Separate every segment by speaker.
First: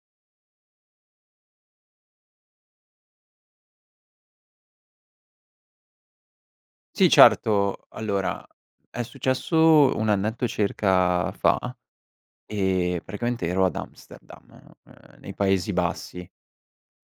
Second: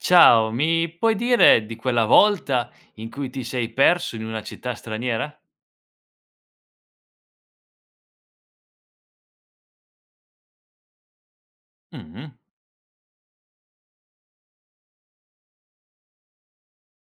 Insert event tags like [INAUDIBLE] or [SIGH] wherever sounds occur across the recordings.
Speaker 1: Ciao, mi puoi dire di quella volta in cui ti sei perso in una città straniera?
Speaker 2: Sì, certo. Allora, è successo un annetto circa fa,
Speaker 1: Mh.
Speaker 2: e praticamente ero ad Amsterdam, ehm, nei Paesi Bassi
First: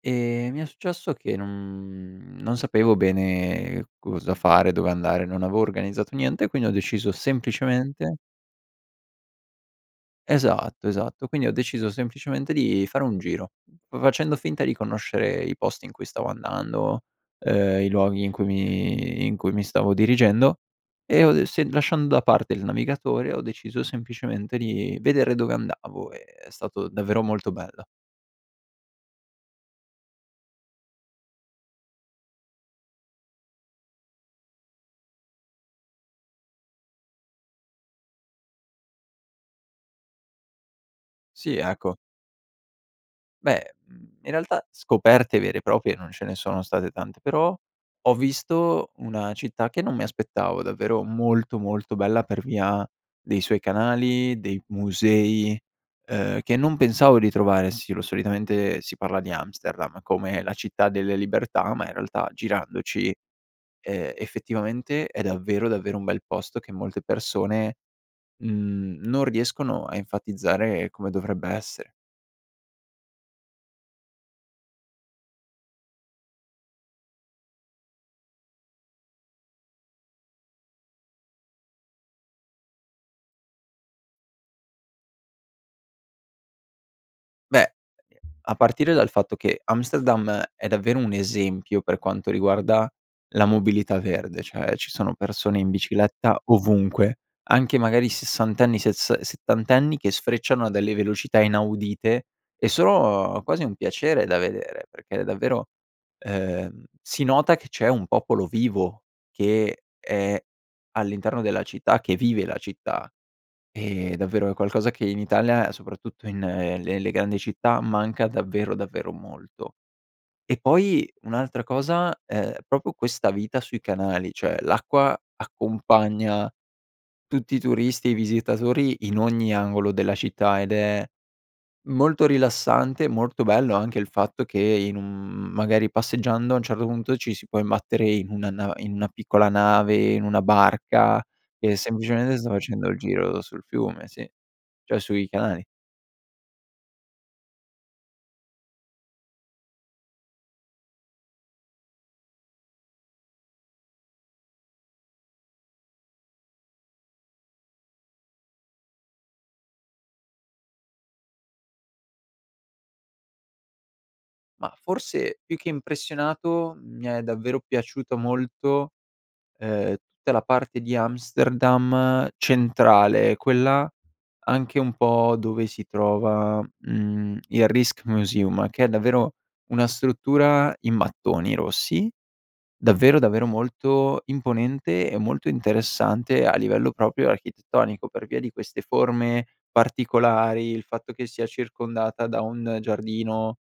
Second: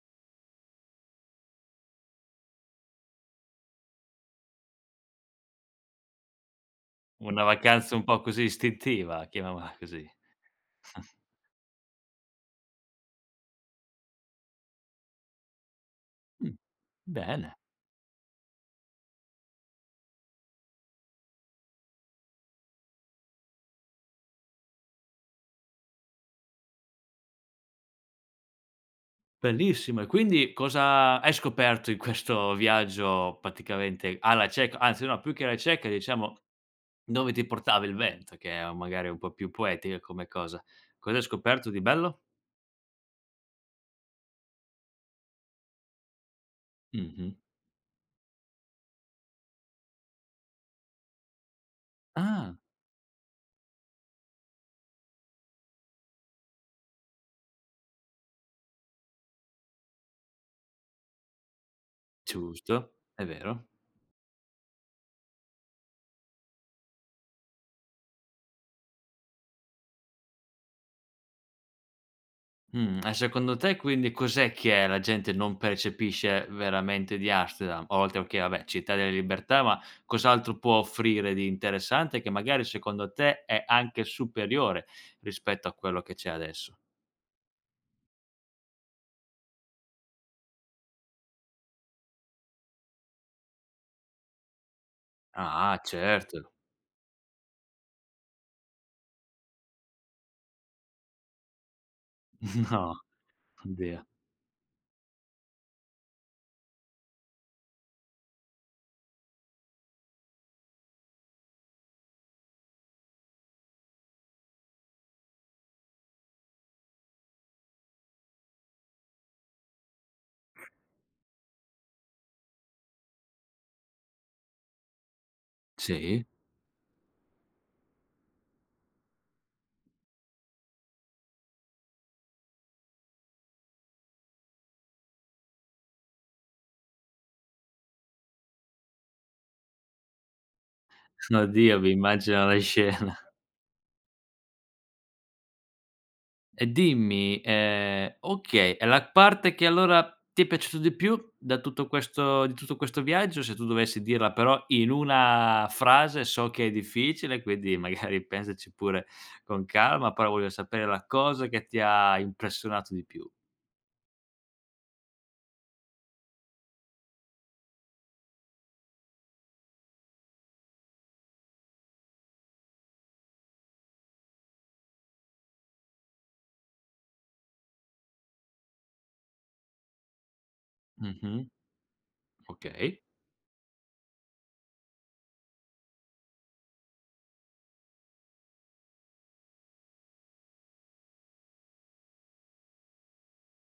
Speaker 2: e mi è successo che non, mhmm, non sapevo bene cosa fare, dove andare, non avevo organizzato niente, e quindi ho deciso
Speaker 1: Una vacanza un
Speaker 2: semplicemente
Speaker 1: po' così istintiva chiamiamola così,
Speaker 2: Esatto,
Speaker 1: [CHUCKLES]
Speaker 2: esatto, quindi ho deciso semplicemente di fare un giro, v facendo finta di conoscere i posti in cui stavo
Speaker 1: Mh.
Speaker 2: andando,
Speaker 1: Bene.
Speaker 2: ehm, i luoghi in cui mi in cui mi stavo dirigendo, e ho de se lasciando da parte il navigatore, ho deciso semplicemente di vedere dove andavo, e è stato davvero molto bello.
Speaker 1: Bellissimo, e quindi cosa hai scoperto in questo viaggio praticamente alla cieca, anzi no più che alla cieca diciamo, dove ti portava il vento che è u magari è un po' più poetica come cosa. Cos'hai
Speaker 2: Sì,
Speaker 1: scoperto di
Speaker 2: ecco.
Speaker 1: bello?
Speaker 2: Beh, mhmm, in realtà scoperte vere e proprie non ce ne sono state tante,
Speaker 1: Mh-mh.
Speaker 2: però ho visto una città che non mi aspettavo davvero molto molto bella per
Speaker 1: Ah!
Speaker 2: via dei suoi canali, dei musei, ehm, che non pensavo di trovare. Sì lo solitamente si parla di Amsterdam come la città delle libertà, ma in realtà
Speaker 1: Giusto,
Speaker 2: girandoci,
Speaker 1: è vero.
Speaker 2: ehm, effettivamente è davvero davvero un bel posto che molte persone, mhmm, non riescono a enfatizzare come dovrebbe essere.
Speaker 1: Mh, e secondo te quindi cos'è che la gente non percepisce, veramente, di Amsterdam? oltre, okay, vabbè città delle libertà, ma cos'altro può offrire di interessante che magari secondo te è anche superiore rispetto a quello che c'è adesso?
Speaker 2: Beh, a partire dal fatto che Amsterdam è davvero un esempio per quanto riguarda la mobilità verde, cioè ci sono persone in
Speaker 1: Ah,
Speaker 2: bicicletta
Speaker 1: certo.
Speaker 2: ovunque, anche magari sessantenni, sessas ehm, settantenni che sfrecciano a delle velocità inaudite, e
Speaker 1: [CHUCKLES]
Speaker 2: sono quasi un
Speaker 1: No, oddio
Speaker 2: piacere da vedere, perché davvero, ehm, si nota che c'è un popolo vivo, che è all'interno della città, che vive la città. E, davvero, è qualcosa che in Italia soprattutto in le- le grandi città manca davvero davvero molto. E poi, un'altra cosa, ehm, proprio questa vita sui canali, cioè l'acqua
Speaker 1: Sì.
Speaker 2: accompagna tutti i turisti e i visitatori in ogni angolo della città, ed è molto rilassante, e molto bello anche il fatto che in un, mhmm, magari passeggiando a un certo punto ci si può imbattere in una na in una piccola nave, in una barca
Speaker 1: No,
Speaker 2: che
Speaker 1: oddio mi
Speaker 2: semplicemente
Speaker 1: immagino
Speaker 2: sta
Speaker 1: le
Speaker 2: facendo il
Speaker 1: scena.
Speaker 2: giro sul fiume, sì, cioè sui canali.
Speaker 1: E dimmi ehm, okay, e la parte che allora ti è piaciuto di più da tutto questo di tutto questo viaggio? Se tu dovessi dirla, però, in una frase, so che è difficile, quindi, magari pensaci pure con calma, però voglio sapere la cosa che ti ha impressionato di più.
Speaker 2: Mah, forse più che impressionato, mi è davvero piaciuto molto, ehm, tutta la parte di Amsterdam centrale quella anche un po' dove si trova, mhmm, il Rijksmuseum che è davvero una struttura in
Speaker 1: Mh-mh.
Speaker 2: mattoni rossi,
Speaker 1: Okay.
Speaker 2: davvero davvero molto imponente e molto interessante a livello proprio architettonico per via di queste forme particolari, il fatto che sia circondata da un giardino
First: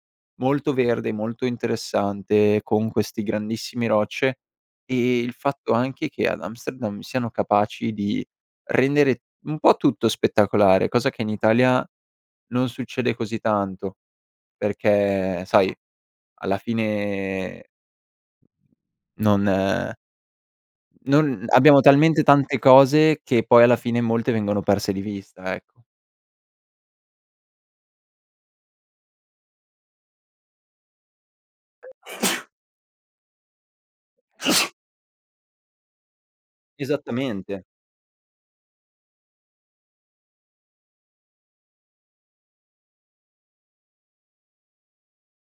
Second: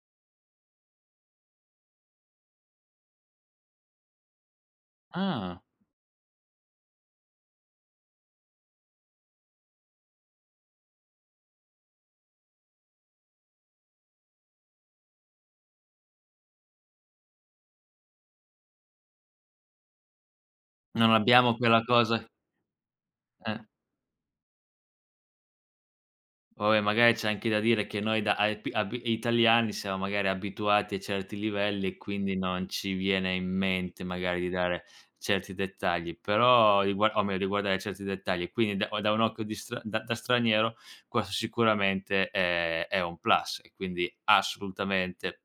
Speaker 2: molto verde, molto interessante con questi grandissime rocce, e e il
Speaker 1: Ah.
Speaker 2: fatto anche che ad Amsterdam siano capaci di rendere un po' tutto spettacolare, cosa che in Italia non succede così tanto perché sai, alla fine non, ehm,
Speaker 1: Non
Speaker 2: non
Speaker 1: abbiamo
Speaker 2: abbiamo
Speaker 1: quella
Speaker 2: talmente
Speaker 1: cosa
Speaker 2: tante cose che
Speaker 1: Eh.
Speaker 2: poi alla fine molte vengono perse di vista, ecco.
Speaker 1: Poi magari c'è anche da dire che noi da aepi abi italiani siamo magari abituati a certi livelli, e quindi
Speaker 2: [SNEEZES]
Speaker 1: non ci viene in mente magari di
Speaker 2: [SNEEZES]
Speaker 1: dare certi dettagli, però rigua o meglio
Speaker 2: Esattamente.
Speaker 1: riguardare certi dettagli, quindi da o da un occhio di stra da da straniero questo sicuramente è è un plus e quindi assolutamente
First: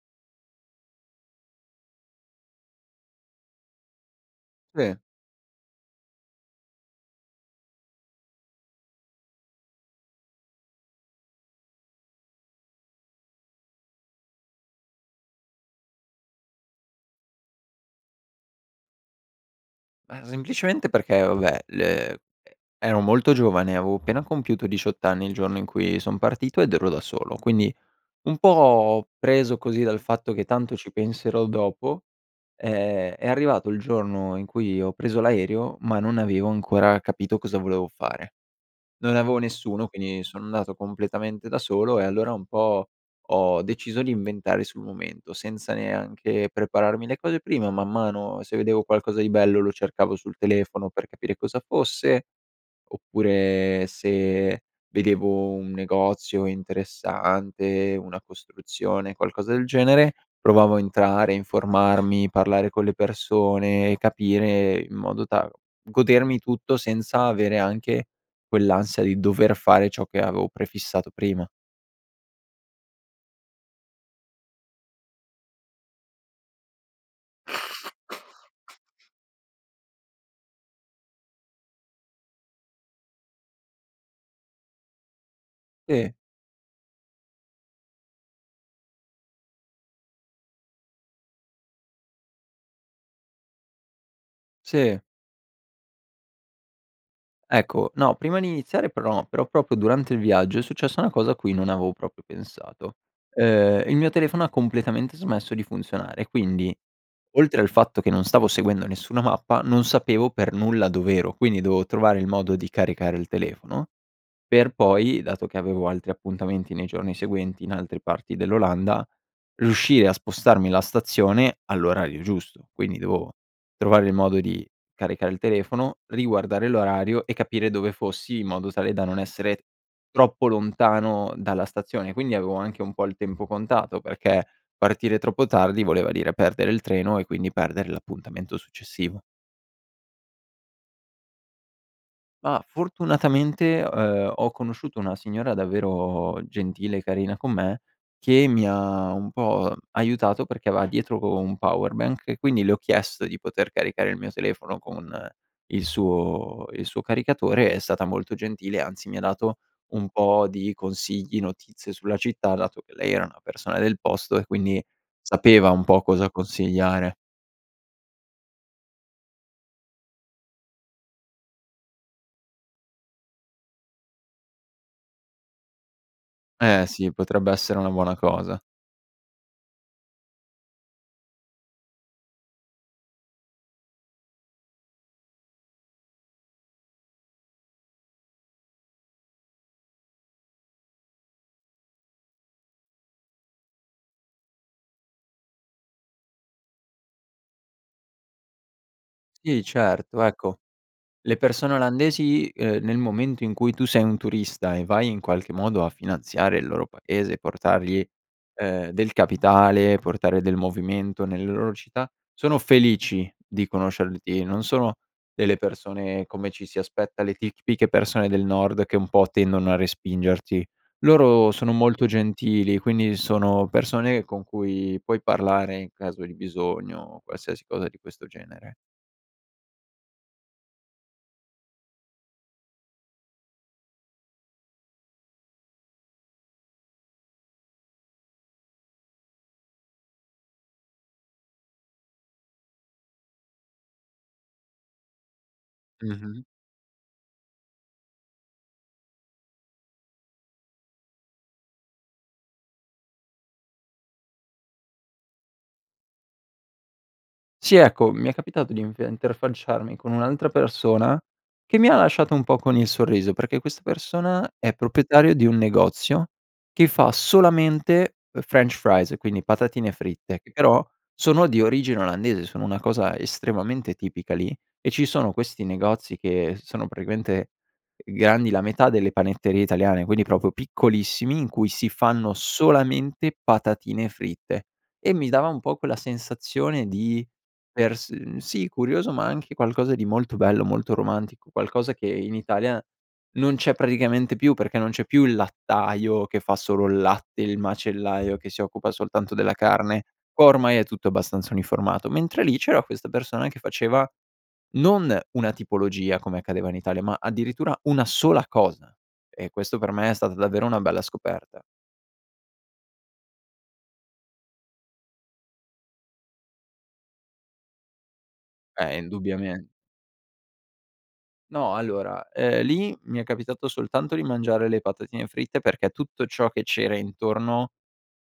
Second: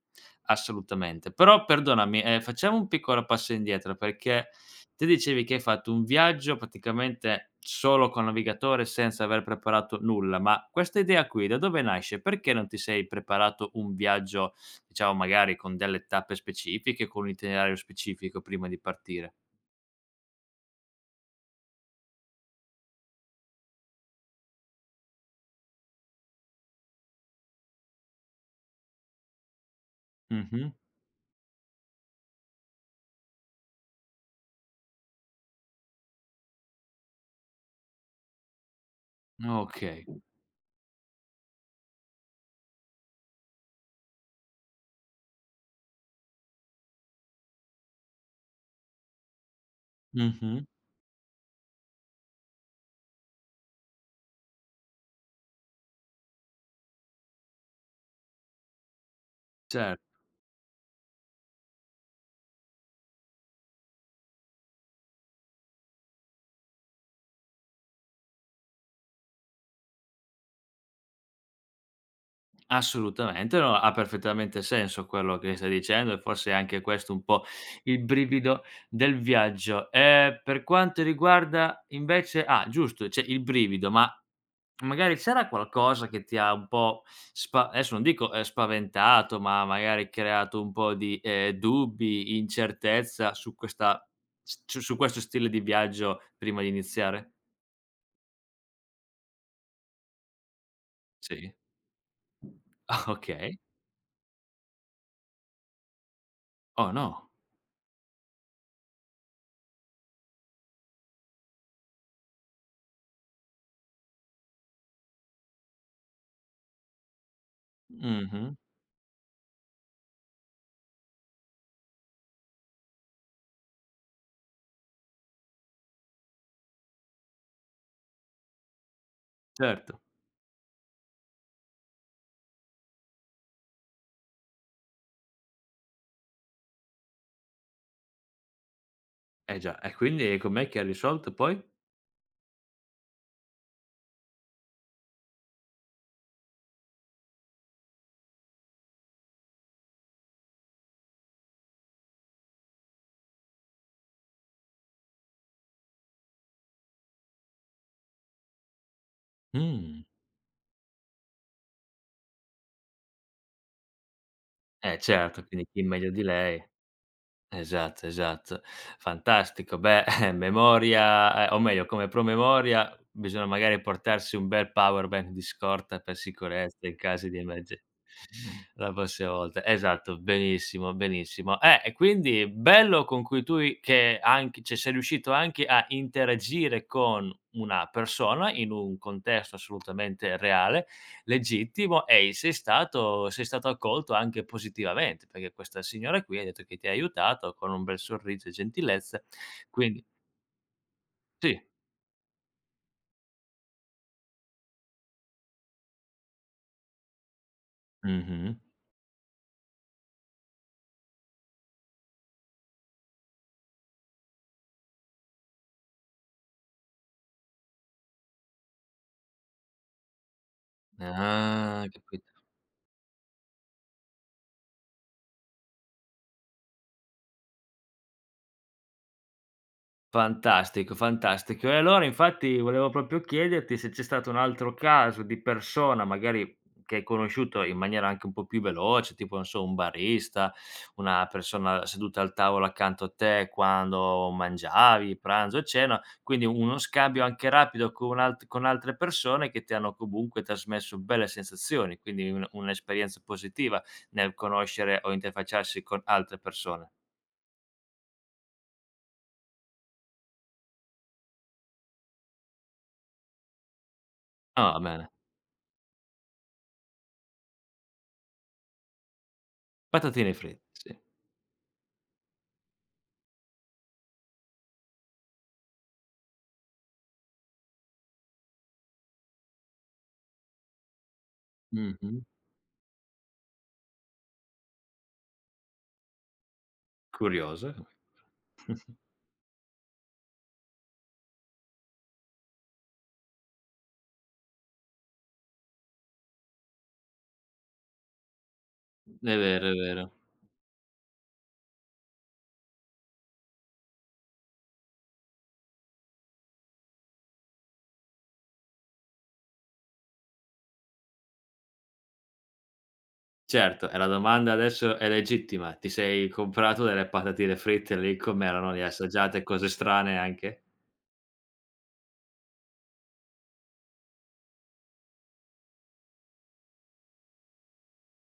Speaker 1: assolutamente. Però, perdonami, ehm, facciamo un piccolo passo indietro perché
Speaker 2: Sì.
Speaker 1: te dicevi che hai fatto un viaggio praticamente solo col navigatore senza aver preparato nulla, ma questa idea qui da dove nasce? Perché non ti sei preparato un viaggio diciamo, magari, con delle tappe specifiche con un itinerario specifico prima di partire?
Speaker 2: Ah, semplicemente perché, vabbè, le e ero molto giovane, avevo appena compiuto 18 anni il giorno in cui son partito, ed ero da solo. Quindi, un po' preso così dal fatto che:"
Speaker 1: Mh-mh.
Speaker 2: Tanto ci penserò dopo," ehm, è arrivato il giorno in cui ho preso l'aereo, ma non avevo ancora capito cosa volevo fare. Non avevo nessuno,
Speaker 1: Okay.
Speaker 2: quindi sono andato completamente da solo, e allora un po' ho deciso di inventare sul momento, senza neanche prepararmi le cose prima, man mano, se vedevo qualcosa di bello lo cercavo sul
Speaker 1: Mh-mh.
Speaker 2: telefono per capire cosa fosse, oppure se vedevo un negozio interessante, una costruzione, qualcosa del
Speaker 1: Certo.
Speaker 2: genere, provavo a entrare, informarmi, parlare con le persone capire in modo ta godermi tutto senza avere anche quell'ansia di dover fare ciò che avevo prefissato prima.
Speaker 1: Assolutamente, no ha perfettamente senso quello che stai dicendo, e forse è anche questo un po' il brivido del viaggio. Ehm, per quanto riguarda invece ah, giusto cioè il brivido ma, mhmm, magari ci sarà qualcosa
Speaker 2: E
Speaker 1: che ti ha un po' spa adesso non dico, ehm, spaventato ma magari creato un po' di, ehm, dubbi, incertezza su questa s su su
Speaker 2: Sì.
Speaker 1: questo stile di viaggio, prima di iniziare?
Speaker 2: Ecco, no prima di iniziare però però proprio durante il viaggio, è successa una cosa a
Speaker 1: Sì.
Speaker 2: cui non avevo proprio pensato,
Speaker 1: [CHUCKLES] Okay.
Speaker 2: ehm, il mio telefono ha completamente smesso di funzionare, e quindi
Speaker 1: Oh, no!
Speaker 2: oltre al fatto che non stavo seguendo nessuna mappa, non sapevo per nulla dov'ero, quindi dovevo trovare il modo di caricare il telefono per poi, dato che avevo altri appuntamenti nei giorni seguenti in altre parti
Speaker 1: Mh-mh.
Speaker 2: dell'Olanda, riuscire a spostarmi la stazione all'orario giusto. Quindi dovevo trovare il modo di caricare il telefono, riguardare l'orario e capire dove fossi in modo tale da non essere
Speaker 1: Certo.
Speaker 2: troppo lontano dalla stazione. Quindi avevo anche un po' il tempo contato, perché partire troppo tardi voleva dire perdere il treno e quindi perdere l'appuntamento successivo.
Speaker 1: Eh già, e quindi com'è che hai risolto poi?
Speaker 2: Ma fortunatamente, uhm, ho conosciuto una signora davvero gentile e carina con me, che mi ha un po', uhm, aiutato perché aveva dietro co un power bank e quindi le ho chiesto di poter caricare il mio telefono con il suo, il suo caricatore. È stata molto gentile, anzi, mi ha dato
Speaker 1: Mh.
Speaker 2: un po' di consigli, notizie sulla città, dato che lei era una persona del posto e quindi
Speaker 1: Eh, certo, quindi
Speaker 2: sapeva
Speaker 1: chi
Speaker 2: un po'
Speaker 1: meglio di
Speaker 2: cosa
Speaker 1: lei
Speaker 2: consigliare.
Speaker 1: esatto, esatto. Fantastico. Beh, eh memoria ehm, o meglio, come promemoria, bisogna, magari, portarsi un bel power bank di scorta per
Speaker 2: Eh,
Speaker 1: sicurezza, in
Speaker 2: sì,
Speaker 1: casi di
Speaker 2: potrebbe essere
Speaker 1: emerge
Speaker 2: una buona cosa.
Speaker 1: la prossima volta. Esatto, benissimo, benissimo. Eh, e quindi bello, con cui tu i che anche cioè, sei riuscito anche a interagire con una persona in un contesto assolutamente reale, legittimo, e i sei stato sei stato accolto anche positivamente, perché questa signora qui hai detto che ti ha aiutato con un bel sorriso e gentilezza,
Speaker 2: Sì,
Speaker 1: quindi
Speaker 2: certo, ecco, le
Speaker 1: Sì.
Speaker 2: persone olandesi, ehm, nel momento in cui tu sei un turista e vai, in qualche modo, a finanziare il loro paese e portargli,
Speaker 1: Mh-mh.
Speaker 2: ehm, del capitale, portare del movimento nelle loro città, sono felici di conoscerti. Non sono delle persone come ci si aspetta, le tic tipiche persone del nord che, un po', tendono a respingerti. Loro sono
Speaker 1: Ah,
Speaker 2: molto
Speaker 1: capito.
Speaker 2: gentili, quindi sono persone con cui puoi parlare in caso di bisogno, o qualsiasi cosa di questo genere.
Speaker 1: Fantastico, fantastico, e allora, infatti, volevo proprio chiederti se c'è stato un altro caso di persona, magari che hai conosciuto in maniera anche un po' più veloce, tipo, non so, un barista, una persona seduta al tavolo accanto a te quando mangiavi, pranzo, cena,
Speaker 2: Mh-mh.
Speaker 1: quindi uno scambio anche rapido con u alt con altre persone che ti hanno, comunque, trasmesso belle sensazioni, quindi, un un'esperienza positiva nel conoscere o interfacciarsi con altre persone.
Speaker 2: Sì, ecco, mi è capitato di enfe interfacciarmi con un'altra persona, che mi ha lasciato un po' con il sorriso, perché questa persona è
Speaker 1: Ah, bene.
Speaker 2: proprietario di un negozio, che fa solamente, uhm, french fries, quindi patatine
Speaker 1: Patatine
Speaker 2: fritte, che
Speaker 1: frit
Speaker 2: però
Speaker 1: sì.
Speaker 2: sono di origine olandese, sono una cosa estremamente tipica lì, e ci sono questi negozi che sono, praticamente, uhm, grandi la metà delle panetterie italiane, quindi proprio piccolissimi, in cui si
Speaker 1: Mh-mh.
Speaker 2: fanno solamente patatine fritte, e mi dava un po' quella sensazione di
Speaker 1: Curioso,
Speaker 2: per s
Speaker 1: [UNINTELLIGIBLE]
Speaker 2: sì,
Speaker 1: Mh-mh.
Speaker 2: curioso, ma, anche qualcosa di molto bello, molto romantico, qualcosa che in Italia non c'è praticamente più, perché non c'è più il lattaio che fa solo il latte, il macellaio che si occupa
Speaker 1: È
Speaker 2: soltanto della
Speaker 1: vero, è
Speaker 2: carne,
Speaker 1: vero.
Speaker 2: ormai è tutto abbastanza uniformato. Mentre lì c'era questa persona che faceva, non una tipologia come accadeva in Italia, ma addirittura una sola cosa; e questo, per me, è stata davvero una bella scoperta.
Speaker 1: Certo, e la domanda adesso è legittima, ti sei comprato delle patatine fritte lì, com'erano, le hai
Speaker 2: Eh,
Speaker 1: assaggiate?
Speaker 2: indubbiamen
Speaker 1: Cose strane anche?
Speaker 2: No, allora, ehm, lì, mi è capitato soltanto di mangiare le patatine fritte, perché tutto ciò che c'era intorno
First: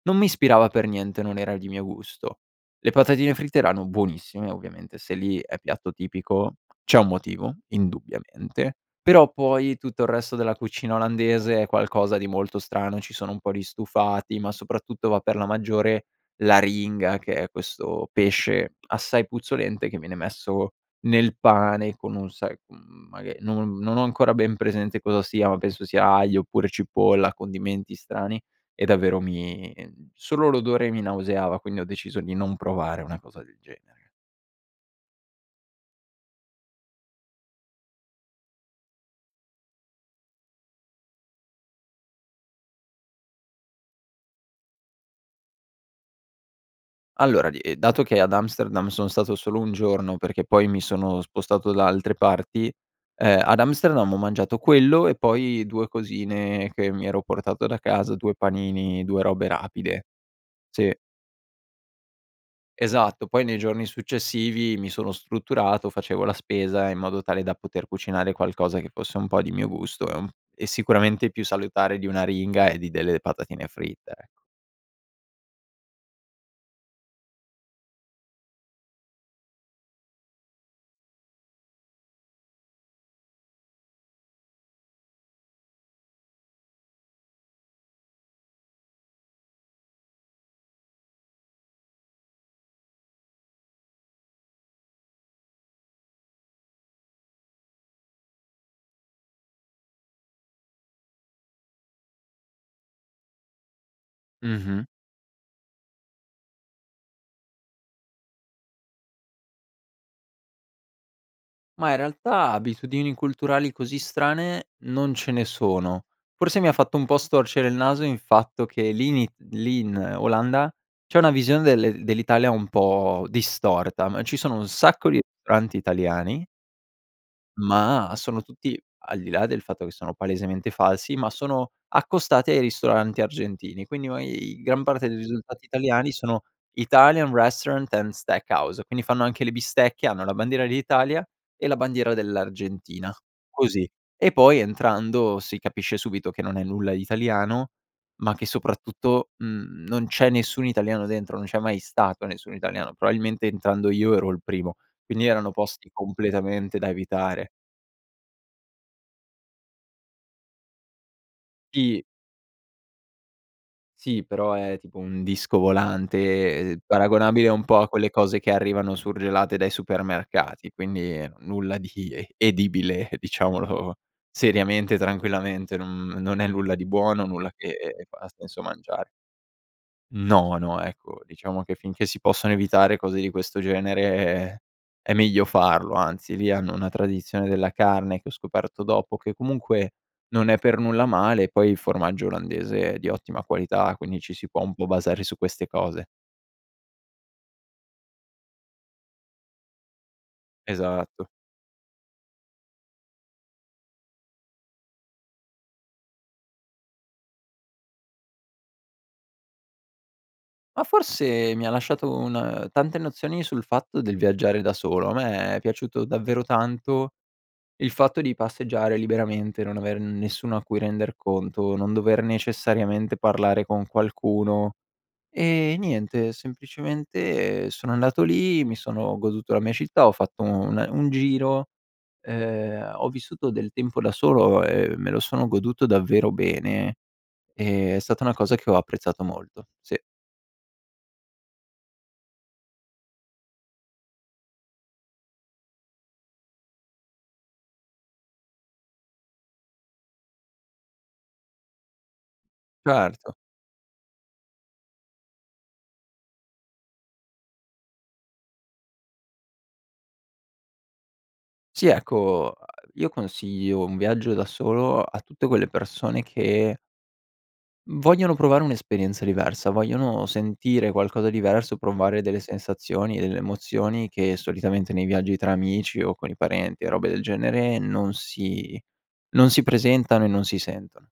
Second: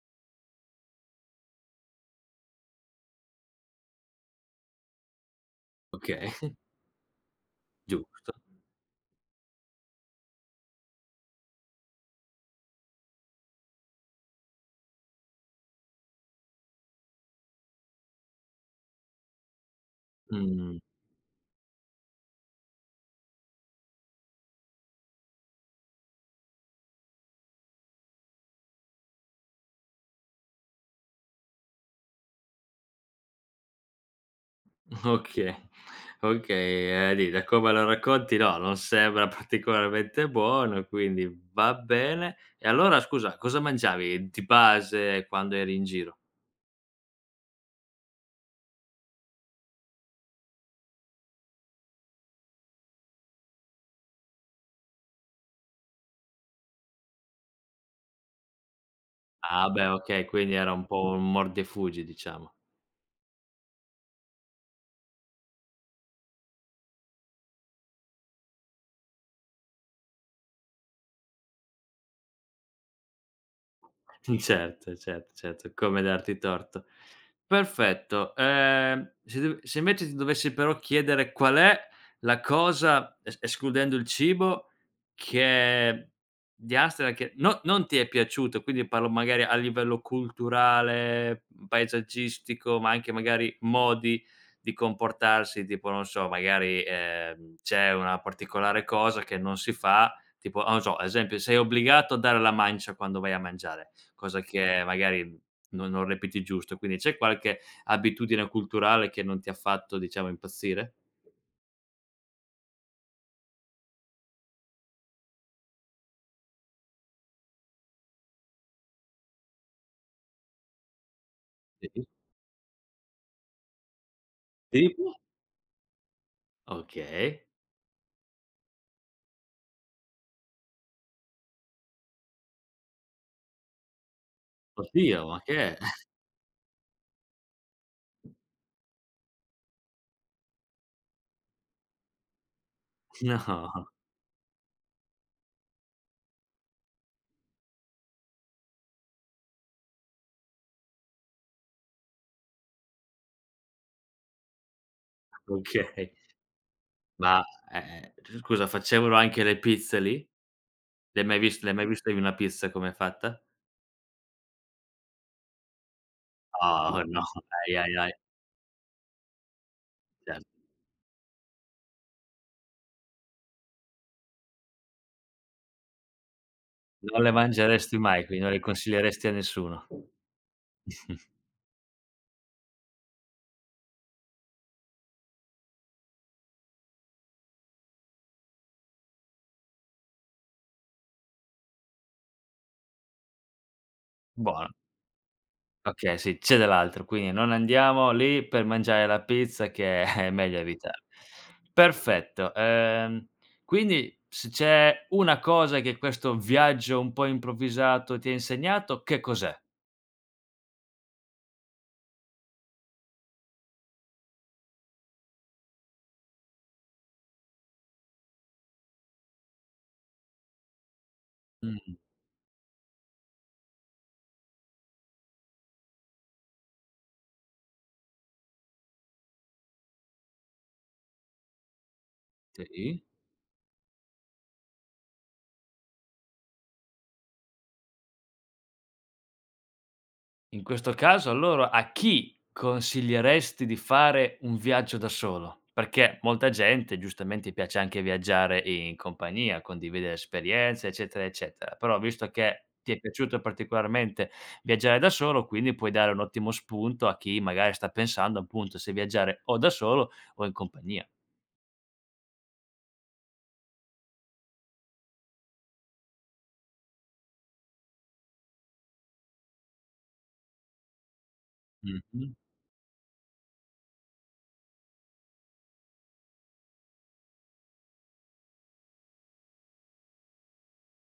Speaker 2: non mi ispirava per niente, non era di mio gusto. Le patatine fritte erano buonissime, ovviamente, se lì è piatto
Speaker 1: Okay.
Speaker 2: tipico, c'è un motivo
Speaker 1: Giusto.
Speaker 2: indubbiamente; però, poi, tutto il resto della cucina olandese è qualcosa di molto strano, ci sono un po' di stufati, ma, soprattutto, va per la maggiore l'aringa, che è questo pesce assai puzzolente, che viene messo
Speaker 1: Mh.
Speaker 2: nel pane con un sai, uhm, maghe non non ho ancora ben presente cosa sia, ma penso sia aglio oppure cipolla, condimenti strani, e davvero mi solo l'odore mi nauseava, quindi ho deciso di non provare una cosa del genere.
Speaker 1: Okay, okay, uhm, di da come lo racconti, no, non sembra particolarmente buono, e quindi, va bene; e allora, scusa, cosa mangiavi di base quando eri in giro?
Speaker 2: Allora, di ehm, dato che ad Amsterdam sono stato solo un giorno perché, poi, mi sono spostato da altre parti, ehm, ad Amsterdam ho mangiato quello e, poi, due cosine che mi ero portato da casa: due panini, due robe
Speaker 1: Ah beh,
Speaker 2: rapide,
Speaker 1: okay, quindi era un
Speaker 2: sì.
Speaker 1: po' un mordi e fuggi, diciamo.
Speaker 2: Esatto, poi nei giorni successivi mi sono strutturato, facevo la spesa in modo tale da poter cucinare qualcosa che fosse un po' di mio gusto, e uhm, e sicuramente più salutare di un'aringa, e di delle patatine fritte.
Speaker 1: [CHUCKLES] Certo, certo, certo, come darti torto. Perfetto, uhm, se dev se invece, ti dovessi, però, chiedere: qual è la cosa es escludendo il cibo, che di Amsterdam che no non ti è piaciuto e quindi, parlo, magari, a livello culturale, mhmm, paesaggistico, ma anche, magari, modi di comportarsi, tipo, non so, magari, ehm, c'è una particolare cosa che non si fa, tipo, o non so, ad esempio, sei obbligato a dare la mancia quando vai a mangiare, cosa che,
Speaker 2: Mh-mh.
Speaker 1: magari, non non reputi giusto, quindi, c'è qualche abitudine culturale che non ha ti fatto, diciamo, impazzire?
Speaker 2: Mah, in realtà, abitudini culturali così strane, non ce ne sono; forse, mi ha fatto un po' storcere in naso il fatto che l’ini lì in Olanda c'è una visione del
Speaker 1: [UNINTELLIGIBLE]
Speaker 2: dell'Italia un po' distorta, m ci sono un sacco
Speaker 1: Tipo?
Speaker 2: di ristoranti italiani
Speaker 1: Okay.
Speaker 2: ma sono tutti al di là del fatto che sono palesemente falsi, ma sono accostati ai ristoranti argentini; quindi ma e i gran parte dei
Speaker 1: Oddio, ma
Speaker 2: risultati
Speaker 1: che è? [CHUCKLES]
Speaker 2: italiani sono Italian restaurant and steak house, quindi fanno anche le bistecche, hanno la bandiera dell'Italia e la bandiera dell'Argentina, così;
Speaker 1: No.
Speaker 2: e poi, entrando, si capisce subito che non è nulla di italiano ma che, soprattutto, mhmm, non c'è nessun italiano dentro. Non c'è mai stato nessun italiano probabilmente, entrando io, ero il primo, quindi erano posti
Speaker 1: okay
Speaker 2: completamente da
Speaker 1: ma,
Speaker 2: evitare.
Speaker 1: ehm, c scusa, facevano anche le pizze lì? Le hai mai viste le hai mai
Speaker 2: Sì.
Speaker 1: viste in una pizza com'è fatta?
Speaker 2: Sì, però, è tipo un disco volante, ehm,
Speaker 1: No, no,
Speaker 2: paragonabile un
Speaker 1: ahi,
Speaker 2: po' a
Speaker 1: ahi,
Speaker 2: quelle
Speaker 1: ahi.
Speaker 2: cose che arrivano surgelate dai
Speaker 1: Cer
Speaker 2: supermercati, quindi, nulla di e edibile, diciamolo seriamente, tranquillamente, non non è nulla di
Speaker 1: Non
Speaker 2: buono,
Speaker 1: le
Speaker 2: nulla che
Speaker 1: mangeresti
Speaker 2: e f
Speaker 1: mai,
Speaker 2: ha
Speaker 1: quindi, non le
Speaker 2: senso mangiare.
Speaker 1: consiglieresti a nessuno
Speaker 2: No, no, ecco,
Speaker 1: [CHUCKLES]
Speaker 2: diciamo che finché si possono evitare cose di questo genere, è meglio farlo anzi, lì hanno una tradizione della carne che ho scoperto dopo, che comunque non è per nulla male, poi il formaggio Olandese è di ottima qualità, quindi ci si può
Speaker 1: Buono.
Speaker 2: un po' basare su queste cose.
Speaker 1: Okay, sì, c'è dall'altro, quindi non andiamo lì per mangiare la pizza, che è meglio evitare,
Speaker 2: Esatto.
Speaker 1: perfetto, uhm, quindi se c'è una cosa che questo viaggio un po' improvvisato ti ha insegnato, che cos'è?
Speaker 2: Ma, forse mi ha lasciato un tante nozioni sul fatto del viaggiare da solo, a me è piaciuto davvero tanto il fatto di passeggiare liberamente, non aver nessuno a cui render conto, non
Speaker 1: Mh-mh.
Speaker 2: dover necessariamente parlare con qualcuno; e e niente semplicemente sono andato lì, mi sono goduto la mia città ho fatto un ehm, un giro, ehm,
Speaker 1: Sì.
Speaker 2: ho vissuto del tempo da solo e me lo sono goduto davvero bene, ehm, è stata una cosa che ho apprezzato molto, sì.
Speaker 1: In questo caso, allora, a chi consiglieresti di fare un viaggio da solo? Perché molta gente, giustamente, piace anche viaggiare in compagnia, condividere esperienze, eccetera, eccetera; però, visto che ti è
Speaker 2: Certo.
Speaker 1: piaciuto particolarmente viaggiare da solo, quindi, puoi dare un ottimo spunto a chi, magari, sta pensando, appunto, se viaggiare o da solo o in compagnia.
Speaker 2: Sì, ecco, uhm, io consiglio un viaggio da solo a tutte quelle persone che vogliono provare un'esperienza diversa, vogliono sentire qualcosa diverso, provare
Speaker 1: Mh-mh.
Speaker 2: delle sensazioni, delle emozioni, che solitamente nei viaggi tra amici, o con i parenti, robe del genere, non si non si presentano e non si sentono.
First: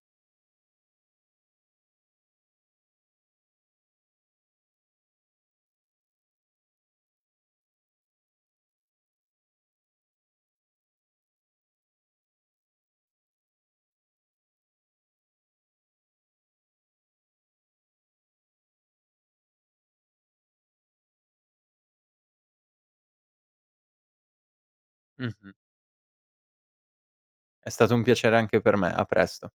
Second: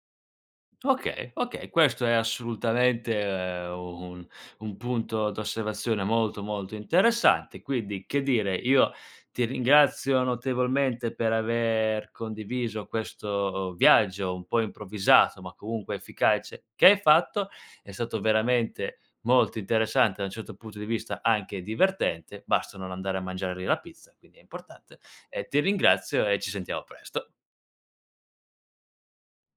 Speaker 1: Okay, okay, questo è, assolutamente, uhm, un un punto d'osservazione molto, molto interessante, quindi, che dire, io ti ringrazio notevolmente per aver condiviso questo viaggio, un po' improvvisato ma, comunque, efficace, che hai fatto è stato veramente molto interessante, da un certo punto di vista anche divertente, basta non andare a mangiare lì la pizza, quindi è importante, e
Speaker 2: Mh-mh.
Speaker 1: ti ringrazio, e ci sentiamo presto.
Speaker 2: È stato un piacere anche per me, a presto.